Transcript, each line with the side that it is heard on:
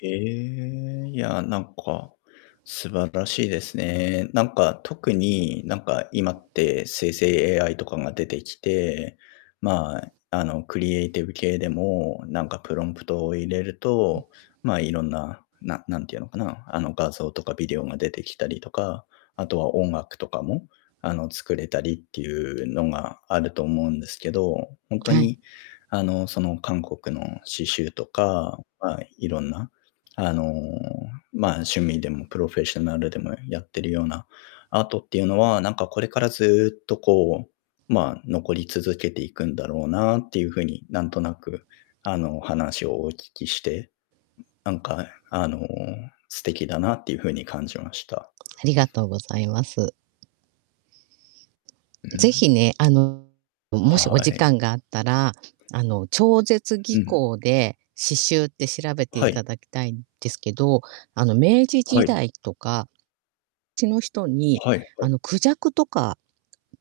left: ええ、いや、なんか、素晴らしいですね。なんか特に、なんか今って生成 AI とかが出てきて、まあ、あの、クリエイティブ系でも、なんかプロンプトを入れる
right: うん。
left: と、まあ、色んな、な何て言うのかな、あの、画像とかビデオが出てきたりとか、あとは音楽とかも、あの、作れたりっていうのがあると思うんですけど、ほんと
right: はい。
left: にあの、その韓国の刺繍とか、まあ色んな、あの、まあ、趣味でもプロフェッショナルでもやってるようなアートっていうのはなんかこれからずっとこう、まあ、残り続けていくんだろうなっていう風になんとなく、あの、話をお聞きして、なんか、あの、素敵だなっていう風に感じました。
right: ありがとうございます。
left: う
right: ぜひ
left: ん。
right: ね、あの、もしお
left: は
right: 時
left: い。
right: 間があったら、あの、超絶技
left: うん。
right: 巧で、刺繍って調べて
left: はい。
right: 頂きたいんですけど、あの、明治
left: は
right: 時
left: い。
right: 代とかちの人に、
left: はいは
right: あ
left: い。
right: の、孔雀とか、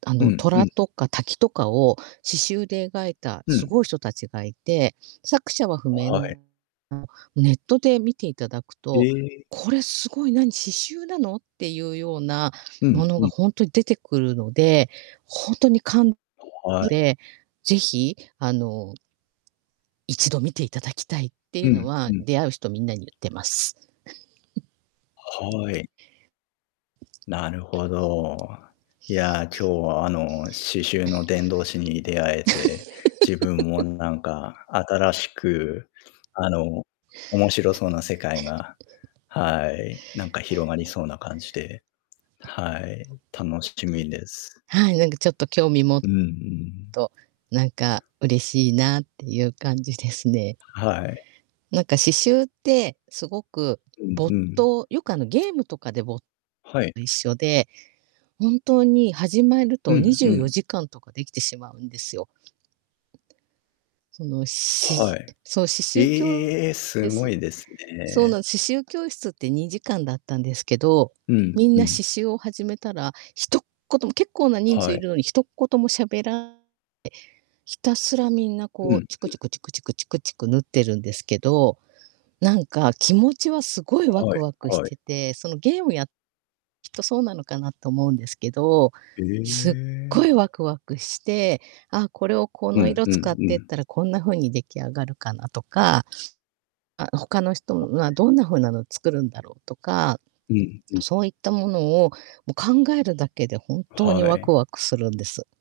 right: あ
left: う
right: の、
left: んう
right: 虎
left: ん。
right: とか滝とかを刺繍で描いた
left: う
right: す
left: ん。
right: ごい人たちがいて、作者は不明
left: は
right: な
left: い。
right: ネットで見て頂く
left: へ
right: と、
left: え。
right: 「これすごい、何、刺繍なの？」っていうような
left: う
right: も
left: ん
right: の
left: う
right: が
left: ん。
right: ほんと出てくるので、ほんとにかん
left: はい。
right: で、是非、あの一度見ていただきたいってい
left: う
right: うの
left: ん、
right: は、
left: うん。
right: 出会う人みんなに言ってます。
left: は い。なるほど。いや今日はあの刺繍の 伝道師に出会えて、自分もなん か新しく、あの、面白そうな世界が、はい、なんか広がり そうな感じで、はい、楽しみです。
right: はい、なんかちょっと興味も
left: うんうん。
right: と、なんか嬉しいなっていう感じですね。
left: はい。
right: なんか刺繍ってすごく
left: うんう
right: 没
left: ん。
right: 頭よくあのゲームとかで没
left: はい。
right: と一緒で、本当に始まる
left: う
right: とに
left: ん
right: じゅ
left: う
right: うよ
left: ん。
right: じかんとかできてしまうんですよ。その、
left: は
right: し
left: い。
right: そう、刺繍きょう
left: ええ、す
right: え
left: ご
right: す
left: いです
right: そう
left: ね。
right: なん、刺繍教室って2時間だったんですけど、
left: うん、
right: みん
left: う
right: な刺
left: ん。
right: 繍を始めたら、ひとっ言も結構な人数
left: は
right: い
left: い。
right: るのに、一言も喋らえ、ひたすらみんな
left: う
right: こう
left: ん、
right: チ
left: ふ
right: クチ
left: ん。
right: クチクチクチクチク縫ってるんですけど、なんか気持ちはすごいワ
left: は
right: ク
left: い、
right: ワクし
left: はい。
right: てて、そのゲームやっきっとそうなのかなと思うんですけど、
left: え
right: すっご
left: え。
right: いワクワクして、「ああ、これをこ
left: う
right: の
left: ん
right: 色
left: う
right: 使
left: ん
right: っ
left: う
right: てっ
left: ん。
right: たらこんな風に出来上がるかな」とか、「あ、他の人
left: お、へ
right: は
left: え。
right: どんな風なの作るんだろう」とか、
left: うん、うん。
right: そういったものを、も、考えるだけで本当に
left: は
right: ワク
left: い。
right: ワクするんです。